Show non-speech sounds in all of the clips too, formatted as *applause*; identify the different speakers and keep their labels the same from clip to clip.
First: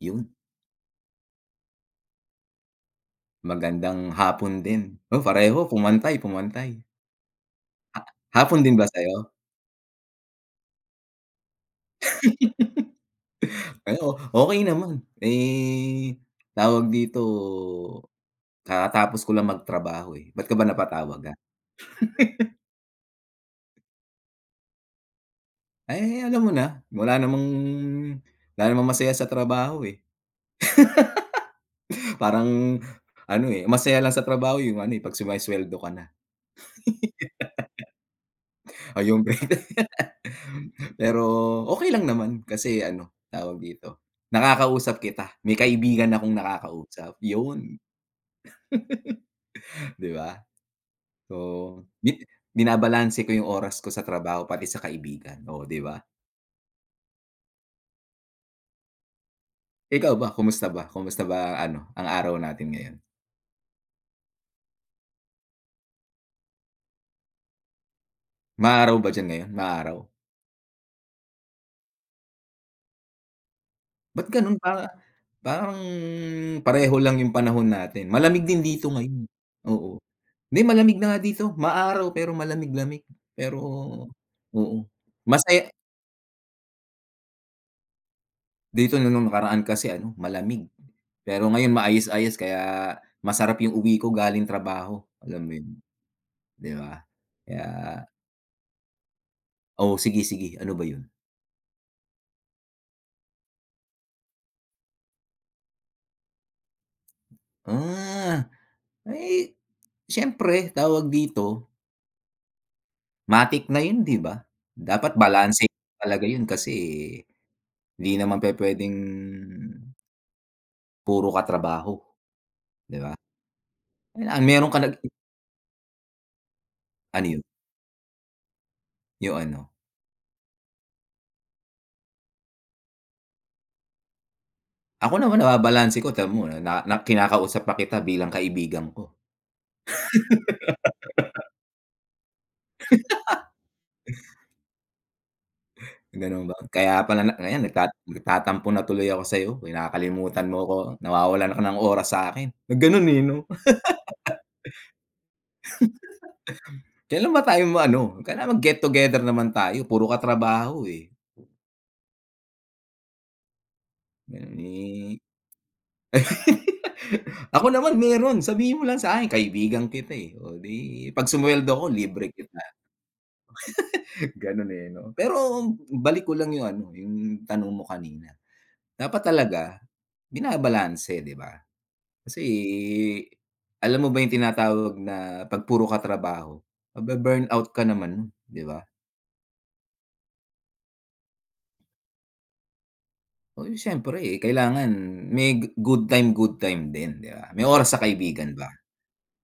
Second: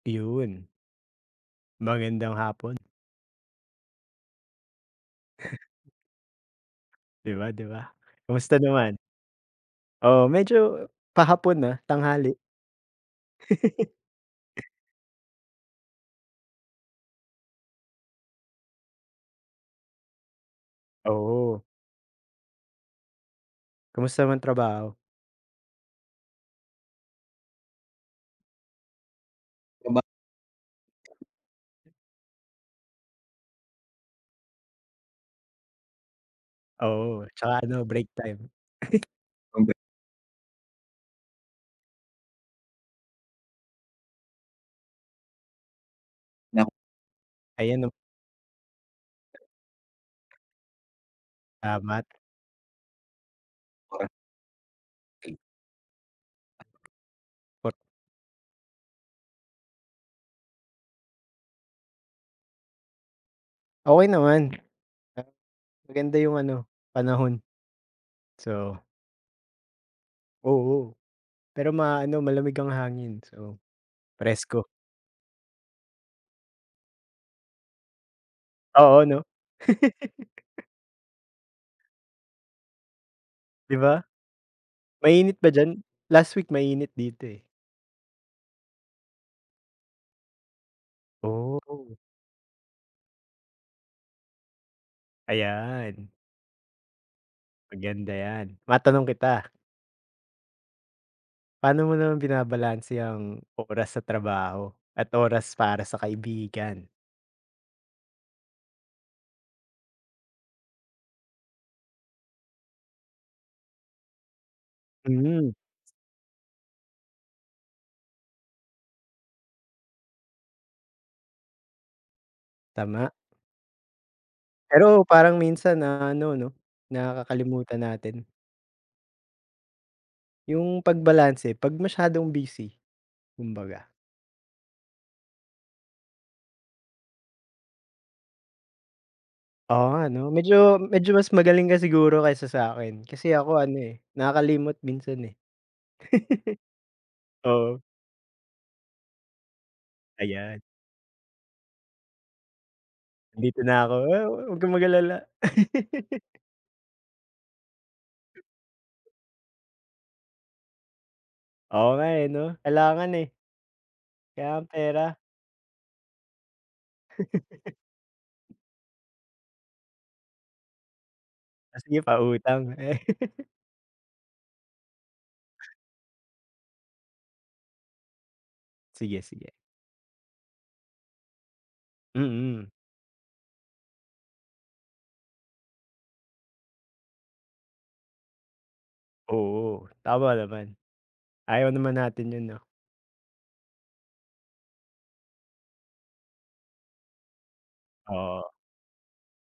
Speaker 1: 'Yun.
Speaker 2: Iyon. Magandang hapon.
Speaker 1: Magandang hapon din. Oh, pareho pumantay, pumantay.
Speaker 2: *chuckles* 'Di ba, 'di ba?
Speaker 1: Ha
Speaker 2: Kamusta
Speaker 1: hapon din ba
Speaker 2: naman?
Speaker 1: sa'yo?
Speaker 2: Oo, medyo pahapon na, tanghali.
Speaker 1: *laughs* Ay, oh, okey
Speaker 2: *chuckles*
Speaker 1: naman. Eh, tawag dito kakatapos ko lang magtrabaho, eh. Ba't ka ba napatawag, ah?
Speaker 2: Oo.
Speaker 1: *chuckles*
Speaker 2: Kumusta naman trabaho?
Speaker 1: Ay, eh eh, alam mo na, wala namang wala namang masaya sa trabaho,
Speaker 2: Kumba
Speaker 1: eh. *laughs* Parang ano, eh, masaya lang sa trabaho 'yung ano, eh, 'pag sumesuweldo ka na.
Speaker 2: Oo, 'tsaka ano break time.
Speaker 1: *laughs* Ah, 'yung
Speaker 2: *chuckles*
Speaker 1: pera.
Speaker 2: Kombe
Speaker 1: Pero, okey lang naman kasi ano tawag dito, nakakausap kita. May kaibigan akong
Speaker 2: Na ngo
Speaker 1: nakakausap, 'yun!
Speaker 2: ayan, oh.
Speaker 1: *chuckles* Di ba? Oo.
Speaker 2: Tama
Speaker 1: Bit binabalanse ko 'yung oras ko sa
Speaker 2: Kuwan.
Speaker 1: trabaho pati sa kaibigan. Oh, 'di ba?
Speaker 2: Wat
Speaker 1: Ikaw ba, kumusta ba? Kumusta ba ang ano, ang araw natin ngayon?
Speaker 2: Okey naman, ah, maganda yung ano panahon. So
Speaker 1: Maaraw ba d'yan ngayon? Maaraw?
Speaker 2: oo, pero maano malamig ang hangin, so,
Speaker 1: Ba't gano'n
Speaker 2: presko.
Speaker 1: pa parang, pareho lang yung panahon natin, malamig din dito
Speaker 2: Oo, no?
Speaker 1: ngayon. Oo, 'di
Speaker 2: *laughs*
Speaker 1: malamig na nga dito. Maaraw pero malamig-lamig pero,
Speaker 2: 'Di ba?
Speaker 1: oo,
Speaker 2: mainit ba
Speaker 1: mase
Speaker 2: d'yan? last week mainit dito, eh.
Speaker 1: Dito 'no nung nakaraan kasi ano malamig, pero ngayon
Speaker 2: Oh.
Speaker 1: maayos-ayos kaya masarap yung uwi ko galing trabaho, alam mo yun,
Speaker 2: Ayan.
Speaker 1: 'di ba, kaya
Speaker 2: Maganda yan, matanong kita.
Speaker 1: Oh, sige sige. Ano ba yun?
Speaker 2: Pa'no mo naman binabalanse ang oras sa trabaho at oras para sa kaibigan?
Speaker 1: Ah, ay! siyempre, tawag dito. Matik na yun 'di ba? Dapat
Speaker 2: Mm.
Speaker 1: balanse talaga yun, kasi di naman pe-pwedeng puro ka trabaho, di
Speaker 2: Tama.
Speaker 1: ba? ang meron ka ng
Speaker 2: Pero parang minsan na ano 'no,
Speaker 1: Ano yun?
Speaker 2: Nakakalimutan natin.
Speaker 1: Yung ano?
Speaker 2: Yung pagbalanse 'pag masyadong busy, kumbaga.
Speaker 1: Ako naman nababalanse ko tam mo, eh, na na kinakausap pa kita bilang kaibigan ko.
Speaker 2: Oo, nga, 'no? Medyo medyo mas
Speaker 1: *laughs*
Speaker 2: magaling ka siguro kaysa sa'kin. Kasi
Speaker 1: *laughs*
Speaker 2: ako ano, eh, nakakalimot minsan, eh.
Speaker 1: Ganun ba? Kaya pala na
Speaker 2: *chuckles*
Speaker 1: ngayon
Speaker 2: Oo.
Speaker 1: nagtat nagtatampo na tuloy ako sa'yo. Kinakalimutan
Speaker 2: Ayan.
Speaker 1: mo 'ko, nawawalan ka ng oras sa'kin. Nagganun, eh, 'no?
Speaker 2: Nandito na ako, wow, huwag kang mag-alala. *laughs*
Speaker 1: *laughs* Kailan ba tayo ma ano, kailangan mag-get together naman tayo, puro ka trabaho, eh.
Speaker 2: Oo, nga, eh, 'no? Kailangan, eh. Kailangan
Speaker 1: Nali
Speaker 2: pera.
Speaker 1: *laughs* ako
Speaker 2: *laughs*
Speaker 1: naman meron sabihin mo lang sa'kin kaibigan kita, eh. Oh, 'di 'pag sumweldo
Speaker 2: Oh,
Speaker 1: ko
Speaker 2: sige
Speaker 1: libre kita.
Speaker 2: pautang. *chuckles*
Speaker 1: *chuckles* Ganun, eh, 'no? Pero balik ko lang yung ano, yung tanong mo kanina. Dapat
Speaker 2: Sige, sige.
Speaker 1: talaga binabalanse, 'di ba? Kasi
Speaker 2: Mm.
Speaker 1: alam mo ba yung tinatawag na 'pag puro ka trabaho mabe-burnout ka naman, 'di ba?
Speaker 2: Oo, tama naman. Ayaw naman natin yun 'no?
Speaker 1: Uy, siyempre kailangan may g good time, good time din 'di ba? May oras sa
Speaker 2: Oo.
Speaker 1: kaibigan ba.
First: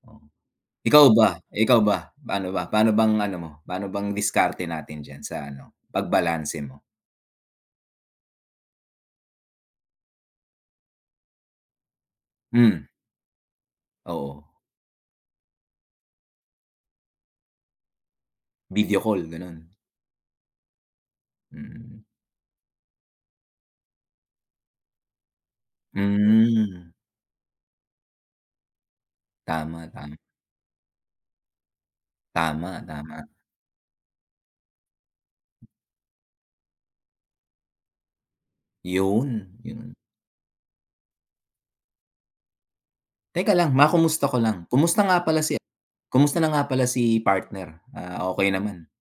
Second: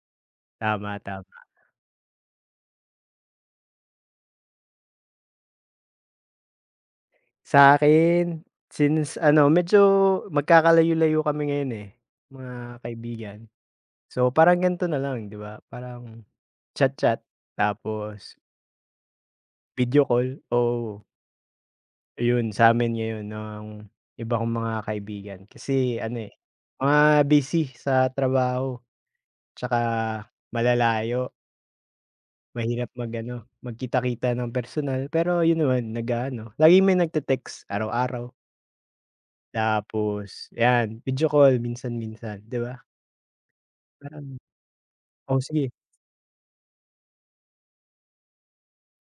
Speaker 1: O,
Speaker 2: Tama,
Speaker 1: ikaw ba,
Speaker 2: tama.
Speaker 1: ikaw ba? Pa'no ba, pano bang ano mo, pa'no bang diskarte natin diyan sa ano pag-balanse mo?
Speaker 2: Sa 'kin, since ano medyo magkakalayo-layo kami ngayon, eh, mga
Speaker 1: Hmm.
Speaker 2: kaibigan. So,
Speaker 1: Oo.
Speaker 2: parang gan'to nalang 'di ba? Parang, chat-chat tapos
Speaker 1: Video call, ganun.
Speaker 2: video call, oo.
Speaker 1: Mm.
Speaker 2: Ayun, sa 'min ngayon nang iba kong mga kaibigan. Kasi ano, eh,
Speaker 1: Hmm.
Speaker 2: mga busy sa trabaho, 'tsaka
Speaker 1: Tama, tama.
Speaker 2: malalayo.
Speaker 1: Tama,
Speaker 2: Mahirap
Speaker 1: tama.
Speaker 2: mag-ano magkita-kita ng personal. Pero, yun naman nag-aano, laging may nagte-text, araw-araw.
Speaker 1: Yun, yun.
Speaker 2: Tapos, yan video call minsan-minsan, 'di ba?
Speaker 1: Teka lang,
Speaker 2: Pero
Speaker 1: ma-kumusta
Speaker 2: mi
Speaker 1: ko lang, kumusta nga
Speaker 2: oh,
Speaker 1: pala si
Speaker 2: sige.
Speaker 1: kumusta na nga pala si partner? Ah, okey naman?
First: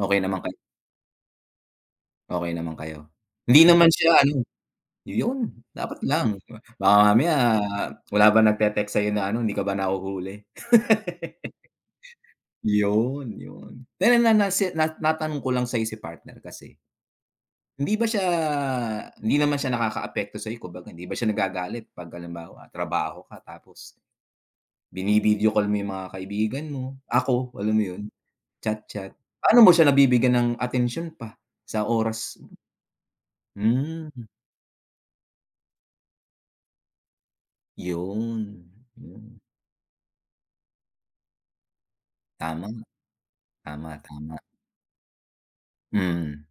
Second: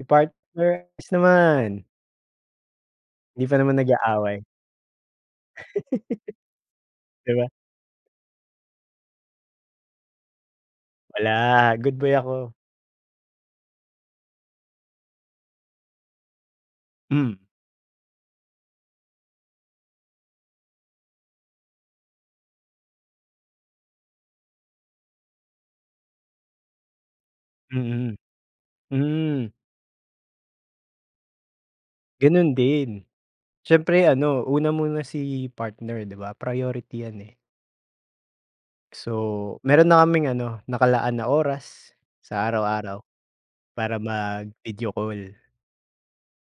Speaker 2: Si
Speaker 1: naman kay
Speaker 2: partner, ayos naman.
Speaker 1: Okey naman kayo?
Speaker 2: 'Di pa
Speaker 1: Hindi
Speaker 2: naman
Speaker 1: naman siya
Speaker 2: nag-aaway.
Speaker 1: ano, 'yon! Dapat lang, baka
Speaker 2: *laughs* 'Di
Speaker 1: mamaya
Speaker 2: ba?
Speaker 1: wala bang nag-text sa'yo na ano, hindi ka ba nahuhuli? *laughs*
Speaker 2: Wala, good boy ako.
Speaker 1: Yun, yun, dahil nga na si na na natanong ko lang sa'yo si partner kasi,
Speaker 2: Hmm.
Speaker 1: hindi ba siya hindi naman siya nakakaapekto sa'yo? Kumbaga, hindi ba siya nagagalit 'pag halimbawa trabaho ka, tapos, bini-video call mo yung mga kaibigan mo, ako. Alam mo yun?
Speaker 2: Mm.
Speaker 1: Chat, chat,
Speaker 2: Hmm.
Speaker 1: paano mo siya nabibigyan ng atensyon pa, sa oras?
Speaker 2: Ganun din. Siyempre
Speaker 1: Hmm.
Speaker 2: ano una mo na si partner, 'di ba, priority 'yan, eh.
Speaker 1: 'Yon, yun.
Speaker 2: So, meron na kaming ano, nakalaan na oras, sa
Speaker 1: Tama.
Speaker 2: araw-araw para
Speaker 1: Tama, tama.
Speaker 2: mag-video call.
Speaker 1: Mm.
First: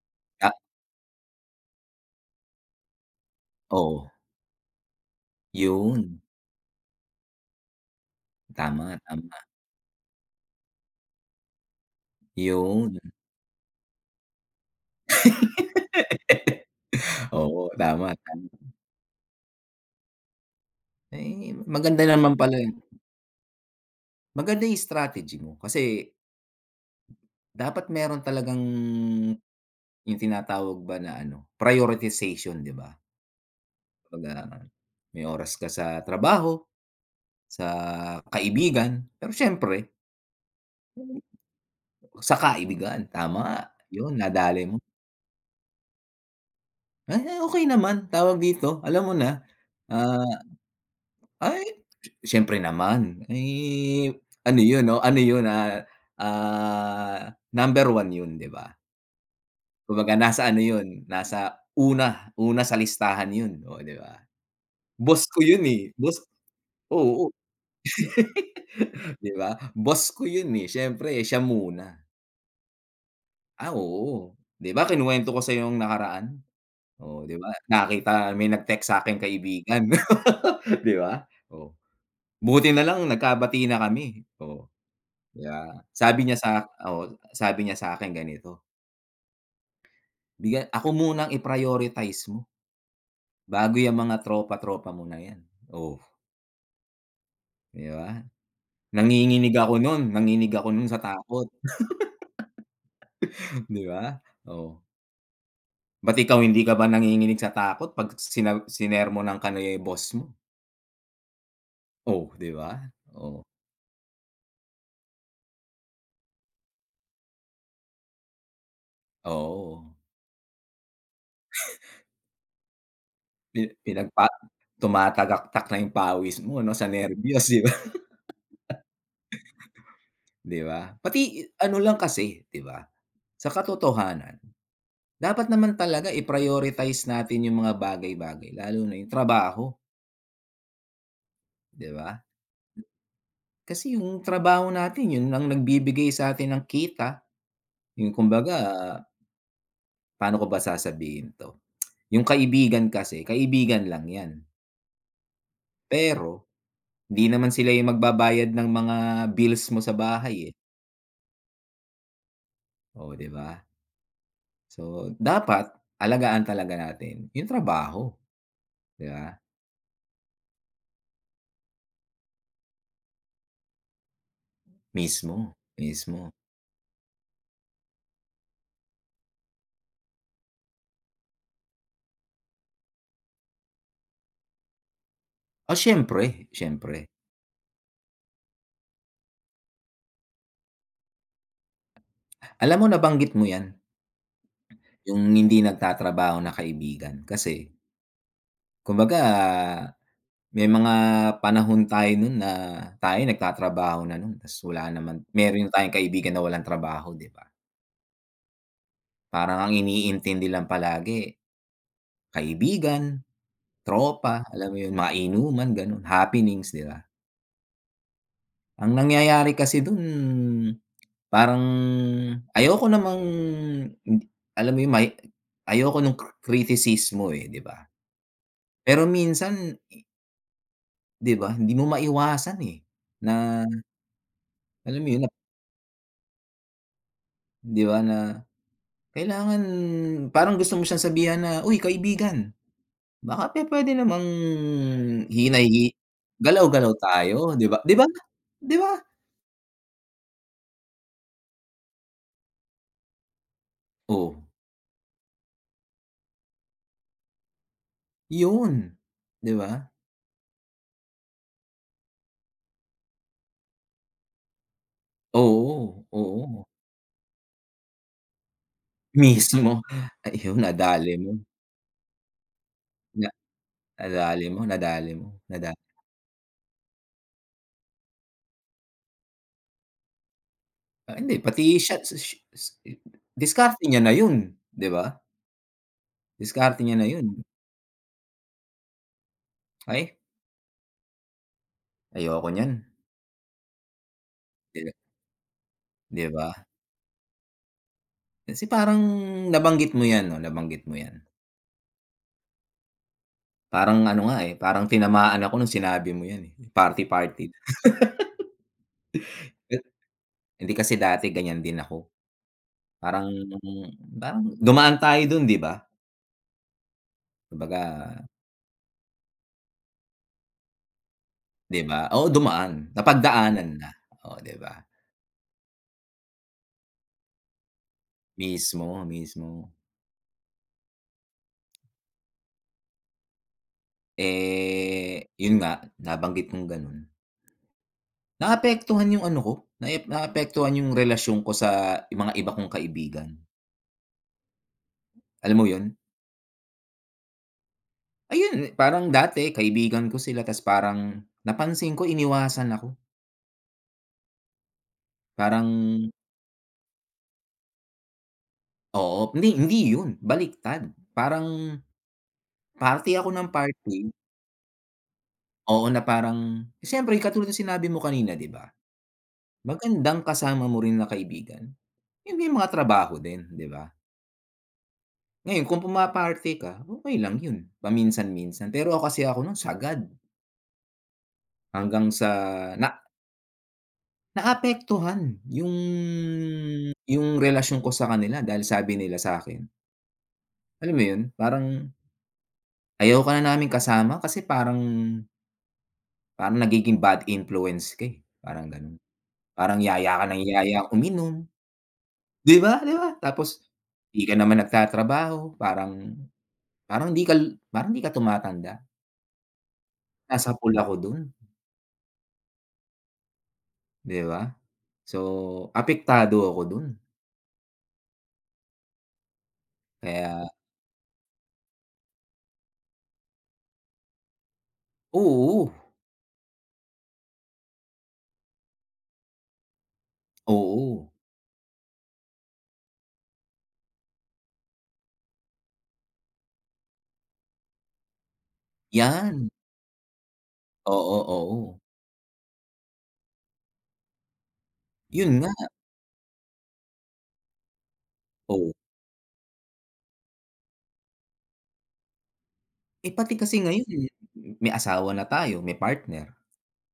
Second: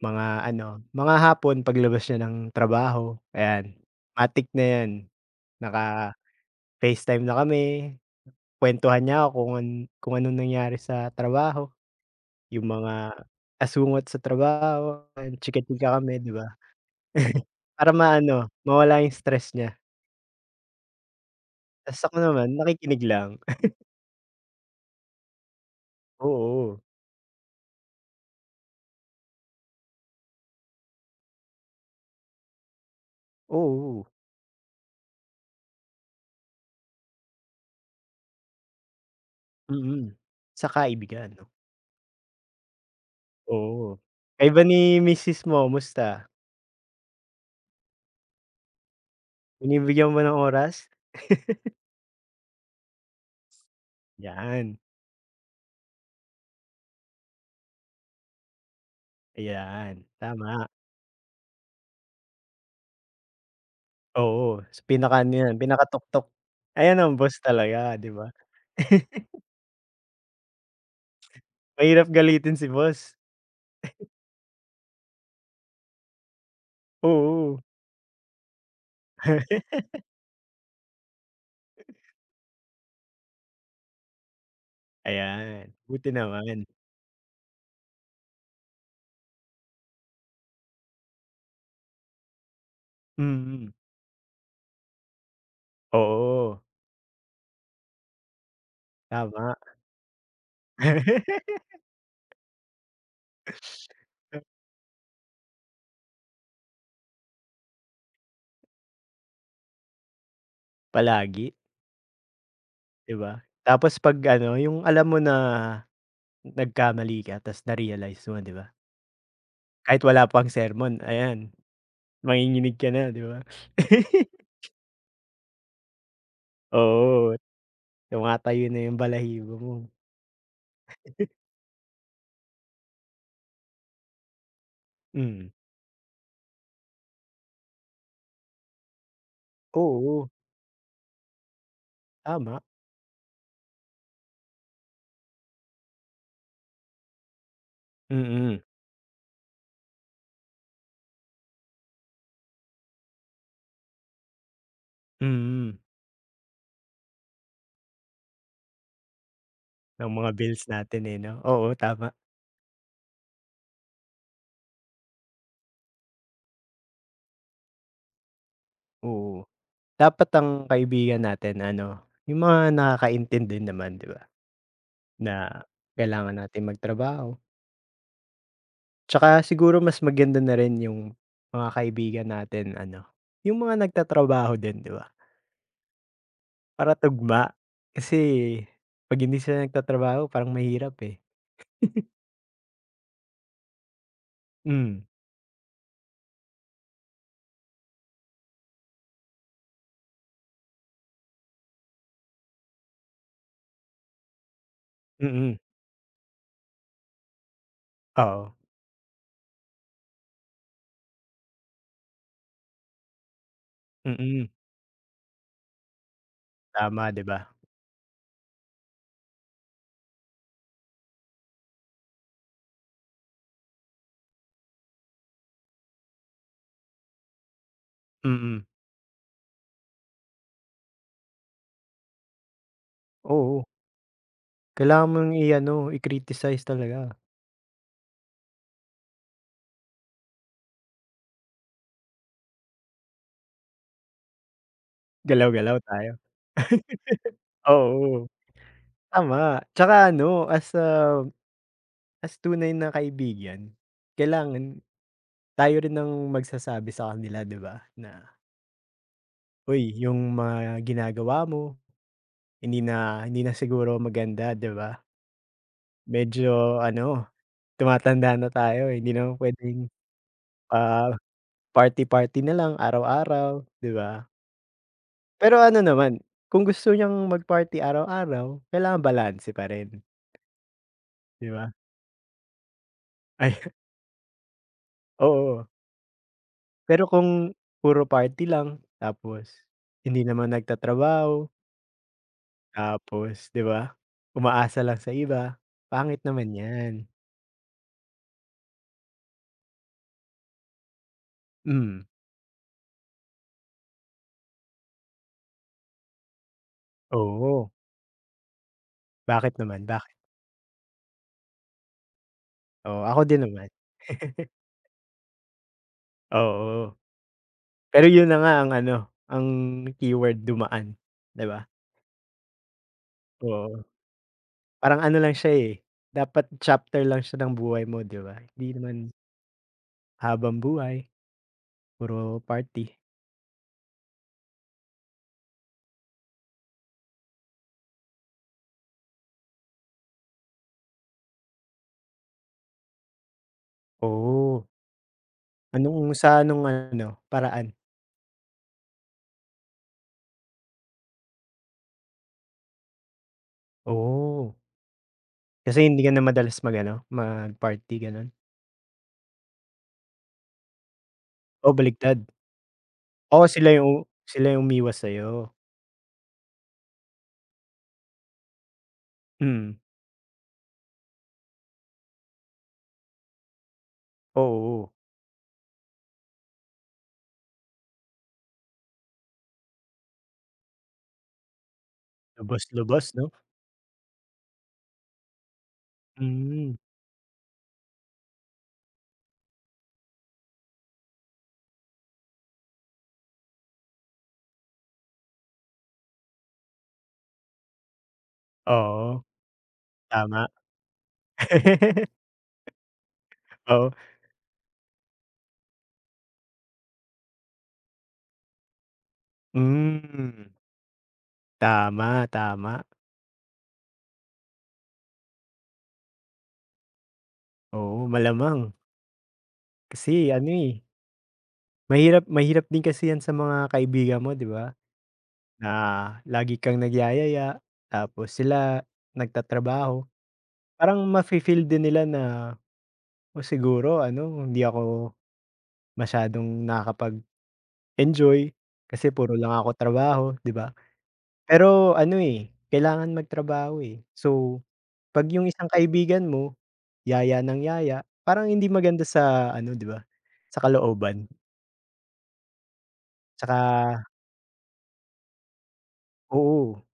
Speaker 2: Mga
Speaker 1: Ta
Speaker 2: ano, mga hapon paglabas niya ng trabaho, ayan
Speaker 1: Oo.
Speaker 2: matic na 'yan
Speaker 1: Yun.
Speaker 2: naka-Facetime na kami,
Speaker 1: Tama,
Speaker 2: kwentuhan niya
Speaker 1: tama.
Speaker 2: ako kun kung anong nangyari sa trabaho. Yung
Speaker 1: Yun.
Speaker 2: mga asungot sa trabaho, chika-chika kami, 'di ba.
Speaker 1: *laughs*
Speaker 2: *chuckles*
Speaker 1: Oo.
Speaker 2: Para
Speaker 1: Tama, tama.
Speaker 2: maano, mawala yung stress niya.
Speaker 1: Ay,
Speaker 2: Tas
Speaker 1: maganda
Speaker 2: ako
Speaker 1: naman
Speaker 2: naman,
Speaker 1: pala yun.
Speaker 2: nakikinig lang. *chuckles*
Speaker 1: Maganda yung strategy mo. Kasi,
Speaker 2: Oo.
Speaker 1: dapat meron talagang, yung tinatawag ba na ano, prioritization, di ba?
Speaker 2: Oo.
Speaker 1: Baga, may oras ka sa trabaho, sa kaibigan. Pero, syempre
Speaker 2: Mm. Sa ka-ibigan 'no?
Speaker 1: Sa ka-ibigan, tama.
Speaker 2: Oo.
Speaker 1: Yun,
Speaker 2: Kayo
Speaker 1: nadali
Speaker 2: ba
Speaker 1: mo.
Speaker 2: ni misis mo, musta?
Speaker 1: Ah, okay naman, tawag dito, alam mo na,
Speaker 2: Binibigyan mo
Speaker 1: ah
Speaker 2: ng oras?
Speaker 1: ay,
Speaker 2: *chuckles*
Speaker 1: syempre naman, eh, ano
Speaker 2: Yaan.
Speaker 1: yun, ano yun, ah, ah, number 1 yun, 'di ba?
Speaker 2: Ayan,
Speaker 1: Kumbaga nasa ano
Speaker 2: tama.
Speaker 1: yun, nasa una, una sa listahan yun, oh, di ba?
Speaker 2: Oo, sa
Speaker 1: Boss
Speaker 2: pinaka-ano
Speaker 1: ko
Speaker 2: yan,
Speaker 1: yun, eh, boss
Speaker 2: pinakatuktok. Ayan ang
Speaker 1: oo,
Speaker 2: boss talaga, di ba?
Speaker 1: *laughs* di
Speaker 2: *chuckles*
Speaker 1: ba? Boss ko yun, eh, siyempre siya muna.
Speaker 2: Mahirap galitin si boss.
Speaker 1: Ah,
Speaker 2: *giggles*
Speaker 1: oo 'di ba kinuwento ko sa 'yo nung nakaraan. Oo, 'di ba,
Speaker 2: Oo.
Speaker 1: nakita may nag-text sakin, kaibigan
Speaker 2: *chuckles*
Speaker 1: *laughs* 'di ba? Oh, buti nalang nagkabati na kami. Oh, 'di
Speaker 2: Ayan,
Speaker 1: ba,
Speaker 2: buti
Speaker 1: sabi niya, sa
Speaker 2: naman.
Speaker 1: oo, sabi niya sa akin ganito Bigya ako muna ang i-prioritize mo.
Speaker 2: Hmm.
Speaker 1: Bago 'yang mga tropa, tropa mo na 'yan, oh.
Speaker 2: Oo.
Speaker 1: 'Di ba, nanginginig
Speaker 2: Tama.
Speaker 1: ako nun, nanginig ako nun sa takot.
Speaker 2: *chuckles*
Speaker 1: *laughs* 'Di ba?
Speaker 2: A
Speaker 1: Oh. Ba't ikaw hindi ka ba nanginginig sa takot 'pag sina sinermonan ka ni boss mo?
Speaker 2: Palagi.
Speaker 1: Oh, 'di ba,
Speaker 2: 'Di ba,
Speaker 1: oh.
Speaker 2: tapos 'pag ano, yung alam mo na nagkamali ka tas narealize mo, 'di ba?
Speaker 1: Oo.
Speaker 2: Kahit wala pang sermon, ayan, manginginig ka na 'di ba.
Speaker 1: Pi pinagpa
Speaker 2: *chuckles*
Speaker 1: tumatagaktak na yung pawis mo 'no, sa
Speaker 2: Oo,
Speaker 1: nerbyos, 'di ba.
Speaker 2: tumatayo na yung balahibo mo.
Speaker 1: *chuckles* 'Di ba, pati
Speaker 2: *chuckles*
Speaker 1: ano lang kasi, 'di ba, sa katotohanan, dapat
Speaker 2: Hmm.
Speaker 1: naman talaga i-prioritize natin yung mga bagay-bagay, lalo na yung trabaho.
Speaker 2: Oo.
Speaker 1: Di ba?
Speaker 2: Tama.
Speaker 1: Kasi yung trabaho natin yun lang nagbibigay sa'tin ng kita, yung
Speaker 2: Mm.
Speaker 1: kumbaga. Paano ko ba sasabihin 'to, yung kaibigan kasi, kaibigan lang 'yan.
Speaker 2: Hmm.
Speaker 1: Pero, 'di naman sila yung magbabayad ng mga bills mo sa
Speaker 2: Ng mga
Speaker 1: bahay, eh.
Speaker 2: bills natin, eh, 'no? Oo, tama.
Speaker 1: Oh, 'di ba? So, dapat alagaan talaga natin yung trabaho, 'di ba?
Speaker 2: Oo, dapat ang kaibigan natin ano yung mga nakakaintindi naman 'di ba,
Speaker 1: Mismo,
Speaker 2: na
Speaker 1: mismo.
Speaker 2: kailangan natin magtrabaho. Tsaka, siguro mas maganda na rin yung mga kaibigan natin ano, yung mga nagtatrabaho din, 'di ba?
Speaker 1: Ah, siyempre,
Speaker 2: Para
Speaker 1: siyempre.
Speaker 2: tugma. Kasi 'pag hindi sila nagtatrabaho parang mahirap, eh. *chuckles*
Speaker 1: Alam mo nabanggit mo yan,
Speaker 2: Hmm.
Speaker 1: yung hindi nagtatrabaho na kaibigan. Kasi kumbaga, may mga panahon tayo nun na tayo nagtatrabaho na nun, 'tas, wala naman
Speaker 2: Mm.
Speaker 1: meron tayong kaibigan na walang trabaho, 'di ba?
Speaker 2: Oo.
Speaker 1: Parang ang iniintindi lang palagi, kaibigan, tropa,
Speaker 2: Mm.
Speaker 1: alam mo yun, mga inuman, ganon, happenings, 'di ba?
Speaker 2: Tama, 'di ba?
Speaker 1: Ang nangyayari kasi dun parang ayoko namang alam mo yun may ayoko ng cric criticismo eh, 'di ba?
Speaker 2: Mm.
Speaker 1: Pero minsan 'Di ba, hindi mo maiwasan, eh,
Speaker 2: Oo.
Speaker 1: na alam mo
Speaker 2: Kailangan
Speaker 1: yun na
Speaker 2: mong i-ano, i-criticize talaga.
Speaker 1: 'Di ba na, kailangan parang gusto mo siyang sabihan na, "Uy kaibigan, baka pe-pwede namang hinay
Speaker 2: Galaw-galaw
Speaker 1: hi
Speaker 2: tayo.
Speaker 1: galaw-galaw
Speaker 2: *laughs*
Speaker 1: tayo di ba?" 'Di ba,
Speaker 2: Oo.
Speaker 1: di ba?
Speaker 2: Tama tsaka ano as, ah, as, tunay na kaibigan,
Speaker 1: Oo.
Speaker 2: kailangan tayo rin ang magsasabi sa kanila, 'di ba, na
Speaker 1: Yun, 'di ba?
Speaker 2: "Uy yung mga ginagawa mo, hindi na hindi na siguro maganda 'di ba?
Speaker 1: Oo. Oo.
Speaker 2: Medyo, ano, tumatanda na tayo hindi naman
Speaker 1: Mismo,
Speaker 2: pwedeng,
Speaker 1: ayun
Speaker 2: ah,
Speaker 1: nadali mo.
Speaker 2: party party nalang
Speaker 1: Na
Speaker 2: araw-araw, 'di ba?"
Speaker 1: nadali mo, nadali mo.
Speaker 2: Pero
Speaker 1: Nada
Speaker 2: ano naman kung gusto niyang mag party araw-araw kailangan balanse pa rin.
Speaker 1: Ah, hindi,
Speaker 2: 'Di ba?
Speaker 1: pati siya't sus s
Speaker 2: Ay. *chuckles*
Speaker 1: diskarte niya na 'yun, 'di ba?
Speaker 2: Oo.
Speaker 1: Diskarte niya na
Speaker 2: Pero
Speaker 1: 'yun.
Speaker 2: kung puro party lang, tapos
Speaker 1: Ay.
Speaker 2: hindi naman nagtatrabaho.
Speaker 1: Ayoko niyan.
Speaker 2: Tapos 'di ba, umaasa
Speaker 1: *unintelligible*
Speaker 2: lang sa iba, pangit
Speaker 1: 'Di ba?
Speaker 2: naman 'yan.
Speaker 1: Kasi parang nabanggit mo 'yan, 'no, nabanggit mo 'yan.
Speaker 2: Mm.
Speaker 1: Parang ano nga, eh, parang tinamaan ako nung sinabi mo 'yan, eh, party party.
Speaker 2: Oo. Bakit
Speaker 1: *laughs* Ga
Speaker 2: naman, bakit?
Speaker 1: Hindi, kasi dati ganiyan din ako.
Speaker 2: Oo, ako
Speaker 1: Parang,
Speaker 2: din naman.
Speaker 1: parang
Speaker 2: *chuckles*
Speaker 1: dumaan tayo do'n 'di ba?
Speaker 2: Oo. Pero
Speaker 1: Kumbaga
Speaker 2: 'yun na nga ang ano, ang keyword, dumaan, 'di ba?
Speaker 1: 'di ba? Oo, dumaan, napagdaanan
Speaker 2: Oo.
Speaker 1: na, oh, 'di ba?
Speaker 2: Parang ano lang siya, eh, dapat chapter lang siya ng buhay mo, 'di ba? Hindi naman
Speaker 1: Mismo, mismo.
Speaker 2: habambuhay, puro party.
Speaker 1: Eh, 'yun nga, nabanggit mong gano'n. Naapektuhan 'yung ano 'ko, naep naapektuhan 'yung relasyon ko sa mga iba kong kaibigan.
Speaker 2: Oh.
Speaker 1: Alam mo yun?
Speaker 2: Anong sa nung ano paraan?
Speaker 1: Ayun, parang dati kaibigan ko sila tas parang napansin ko iniwasan ako.
Speaker 2: Oh.
Speaker 1: Parang
Speaker 2: Kasi, hindi ka na madalas mag-ano, mag-party, gano'n?
Speaker 1: Oo. Hindi, hindi yun baliktad
Speaker 2: Oh,
Speaker 1: parang,
Speaker 2: baligtad.
Speaker 1: party ako
Speaker 2: Oo
Speaker 1: nang
Speaker 2: sila yung
Speaker 1: party
Speaker 2: sila yung umiwas sa'yo.
Speaker 1: Oo, na parang, siyempre katulad ng sinabi mo kanina, 'di ba?
Speaker 2: Mm.
Speaker 1: Magandang kasama mo rin na kaibigan hindi mga trabaho din, 'di ba?
Speaker 2: Oo.
Speaker 1: Ngayon kung puma-party ka, okey lang yun, paminsan-minsan pero ako kasi, ako nun sagad. Hanggang sa, na
Speaker 2: Lubos-lubos, 'no?
Speaker 1: Naapektuhan yung
Speaker 2: Hmm.
Speaker 1: yung relasyon ko sa kanila dahil sabi nila sa'kin. Alam mo yun, parang Ayoko na naming kasama kasi, parang "parang nagiging bad influence ka, eh." Parang gano'n,
Speaker 2: Oo,
Speaker 1: parang yaya ka nang
Speaker 2: tama.
Speaker 1: yaya uminom.
Speaker 2: *laughs*
Speaker 1: 'Di ba, 'di ba, tapos
Speaker 2: Oh.
Speaker 1: 'di ka naman nagtatrabaho parang, parang 'di kal parang 'di ka tumatanda.
Speaker 2: Hmm.
Speaker 1: Nasapul ako dun.
Speaker 2: Tama. Tama.
Speaker 1: 'Di ba? So, apektado ako dun.
Speaker 2: Oo, malamang. Kasi ano
Speaker 1: Kaya
Speaker 2: eh. Mahirap, mahirap din kasi yan sa mga kaibigan mo 'di ba?
Speaker 1: Oo.
Speaker 2: Na lagi kang nagyayaya. Tapos, sila nagtatrabaho, parang
Speaker 1: Oo.
Speaker 2: mafi-feel din nila na, oh, siguro ano hindi ako masyadong nakakapag-enjoy. Kasi puro
Speaker 1: Yan.
Speaker 2: lang ako trabaho 'di ba?
Speaker 1: Oo, oo.
Speaker 2: Pero ano, eh, kailangan magtrabaho, eh. So, 'pag
Speaker 1: Yun
Speaker 2: yung
Speaker 1: nga.
Speaker 2: isang kaibigan mo yaya ng yaya, parang hindi
Speaker 1: Oo.
Speaker 2: maganda sa ano 'di ba, sa kalooban.
Speaker 1: Eh, pati kasi ngayon,
Speaker 2: Tsaka
Speaker 1: eh, may asawa na tayo, may partner.
Speaker 2: Oo.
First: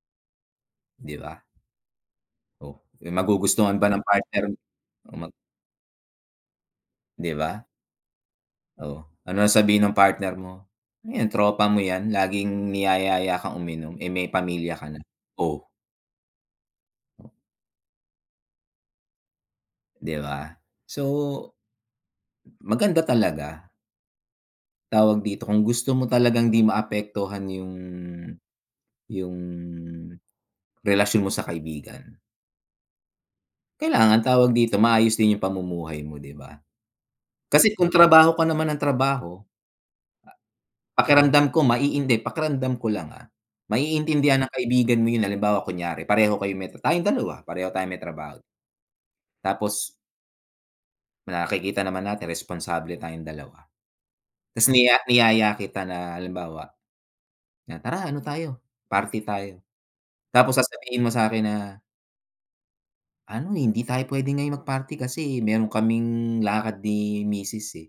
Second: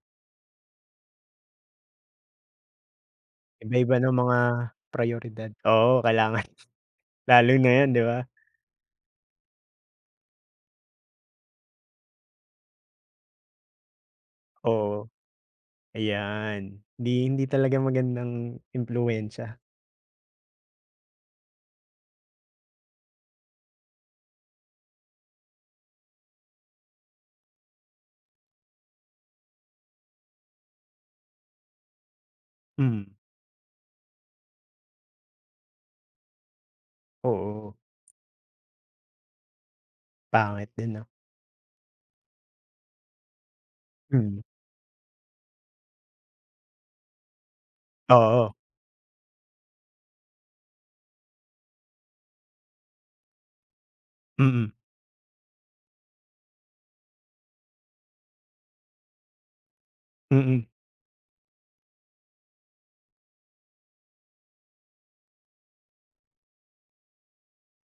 Speaker 1: 'Di ba? O, may magugustuhan ba
Speaker 2: Iba-iba
Speaker 1: ng
Speaker 2: ng mga
Speaker 1: partner, na mag
Speaker 2: prayoridad. Oo, kailangan, *chuckles*
Speaker 1: 'Di
Speaker 2: lalo
Speaker 1: ba?
Speaker 2: na yun, 'di ba?
Speaker 1: O, anong sasabihin ng partner mo, "Nu 'yan tropa mo yan, laging niyayaya kang uminom, eh, may pamilya ka na."
Speaker 2: Oo.
Speaker 1: O
Speaker 2: Ayan, di hindi talaga magandang impluwensya.
Speaker 1: 'Di ba? So, maganda talaga. Tawag dito, kung gusto mo talagang 'di maapektuhan yung yung relasyon mo sa kaibigan
Speaker 2: Hmm.
Speaker 1: kailangan tawag dito, maayos din yung pamumuhay mo, 'di ba? Kasi
Speaker 2: Oo.
Speaker 1: kung trabaho ka naman ng trabaho,
Speaker 2: Pangit din,
Speaker 1: a
Speaker 2: 'no.
Speaker 1: pakiramdam ko maiin 'di, pakiramdam ko lang, ah,
Speaker 2: Mm.
Speaker 1: maiintindihan ng kaibigan mo yun, halimbawa, kunyari, pareho kayong me ta tayong dalawa, pareho tayong may trabaho.
Speaker 2: Oo.
Speaker 1: Tapos nakikita naman natin responsable tayong dalawa, 'tas
Speaker 2: Mm.
Speaker 1: niya niyaya kita na halimbawa na, "Tara, ano tayo, party tayo." Tapos
Speaker 2: Mm.
Speaker 1: sasabihin mo sa'kin na "Ano, hindi tayo puwede ngayon mag-party kasi meron kaming lakad ni misis, eh."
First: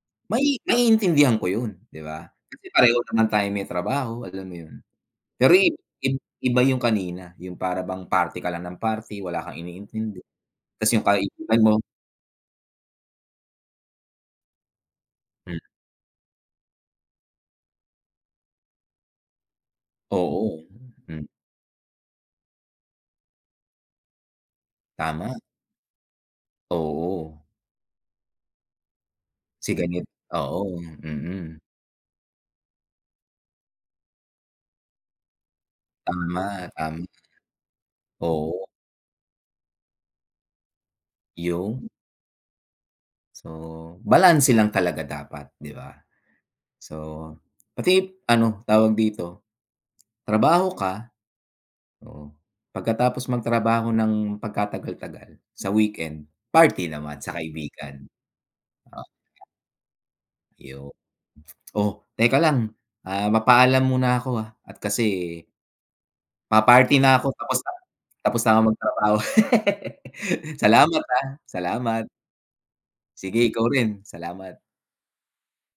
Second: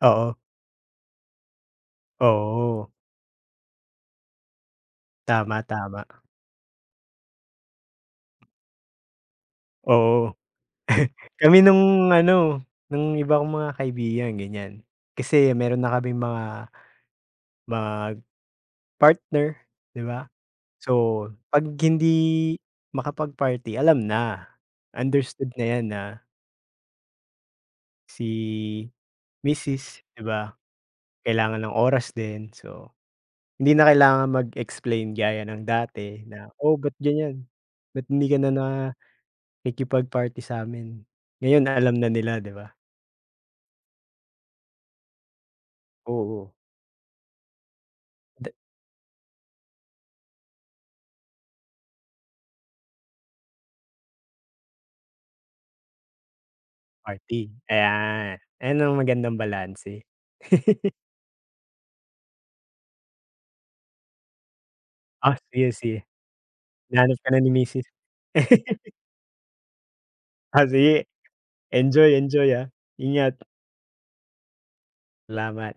Speaker 2: Oo.
Speaker 1: Mai maiintindihan ko yun, 'di ba?
Speaker 2: Oo.
Speaker 1: Pareho naman tayong may trabaho, alam mo yun. Pero
Speaker 2: Tama,
Speaker 1: ib
Speaker 2: tama.
Speaker 1: ib iba yung kanina, yung para bang party ka lang ng party, wala kang iniintindi,
Speaker 2: Oo,
Speaker 1: 'tas yung
Speaker 2: *chuckles* kami
Speaker 1: kaibigan mo
Speaker 2: nung ano, nung iba kong mga kaibigan ganiyan, kasi
Speaker 1: Hmm.
Speaker 2: meron na kaming mga mag-partner, 'di ba?
Speaker 1: Oo,
Speaker 2: So,
Speaker 1: hmm.
Speaker 2: 'pag hindi makapag-party alam na,
Speaker 1: Tama.
Speaker 2: understood na 'yan na
Speaker 1: Oo.
Speaker 2: si
Speaker 1: Si
Speaker 2: misis,
Speaker 1: ganit
Speaker 2: 'di ba,
Speaker 1: oo, mm.
Speaker 2: kailangan ng oras din, so hindi na kailangan mag-explain gaya ng dati na,
Speaker 1: Tama,
Speaker 2: "Oh, ba't
Speaker 1: tama.
Speaker 2: ganiyan, ba't hindi ka na
Speaker 1: Oo.
Speaker 2: nakikipag-party sa'min?" Ngayon a
Speaker 1: 'Yon.
Speaker 2: alam na nila, 'di ba?
Speaker 1: Oo, balanse lang talaga dapat, 'di ba?
Speaker 2: Oo.
Speaker 1: So, pati
Speaker 2: De
Speaker 1: ano, tawag dito, trabaho ka, oo, pagkatapos magtrabaho ng pagkatagal-tagal, sa weekend, party naman sa
Speaker 2: Party,
Speaker 1: kaibigan.
Speaker 2: ayan. Ayan, ang
Speaker 1: Oh,
Speaker 2: magandang balanse.
Speaker 1: 'Yo
Speaker 2: *chuckles*
Speaker 1: oh, teka lang, ah, papaalam muna ako, ah, at
Speaker 2: Ah,
Speaker 1: kasi
Speaker 2: sige, sige.
Speaker 1: Pa-party na
Speaker 2: Hinahanap ka
Speaker 1: ako.
Speaker 2: na ni
Speaker 1: Tapos na
Speaker 2: Misis.
Speaker 1: tapos na ako
Speaker 2: *laughs*
Speaker 1: magtrabaho. *laughs*
Speaker 2: Ah,
Speaker 1: Salamat,
Speaker 2: sige.
Speaker 1: ah, salamat.
Speaker 2: Enjoy, enjoy, ah. Ingat.
Speaker 1: Sige, ikaw rin, salamat.
Speaker 2: Salamat.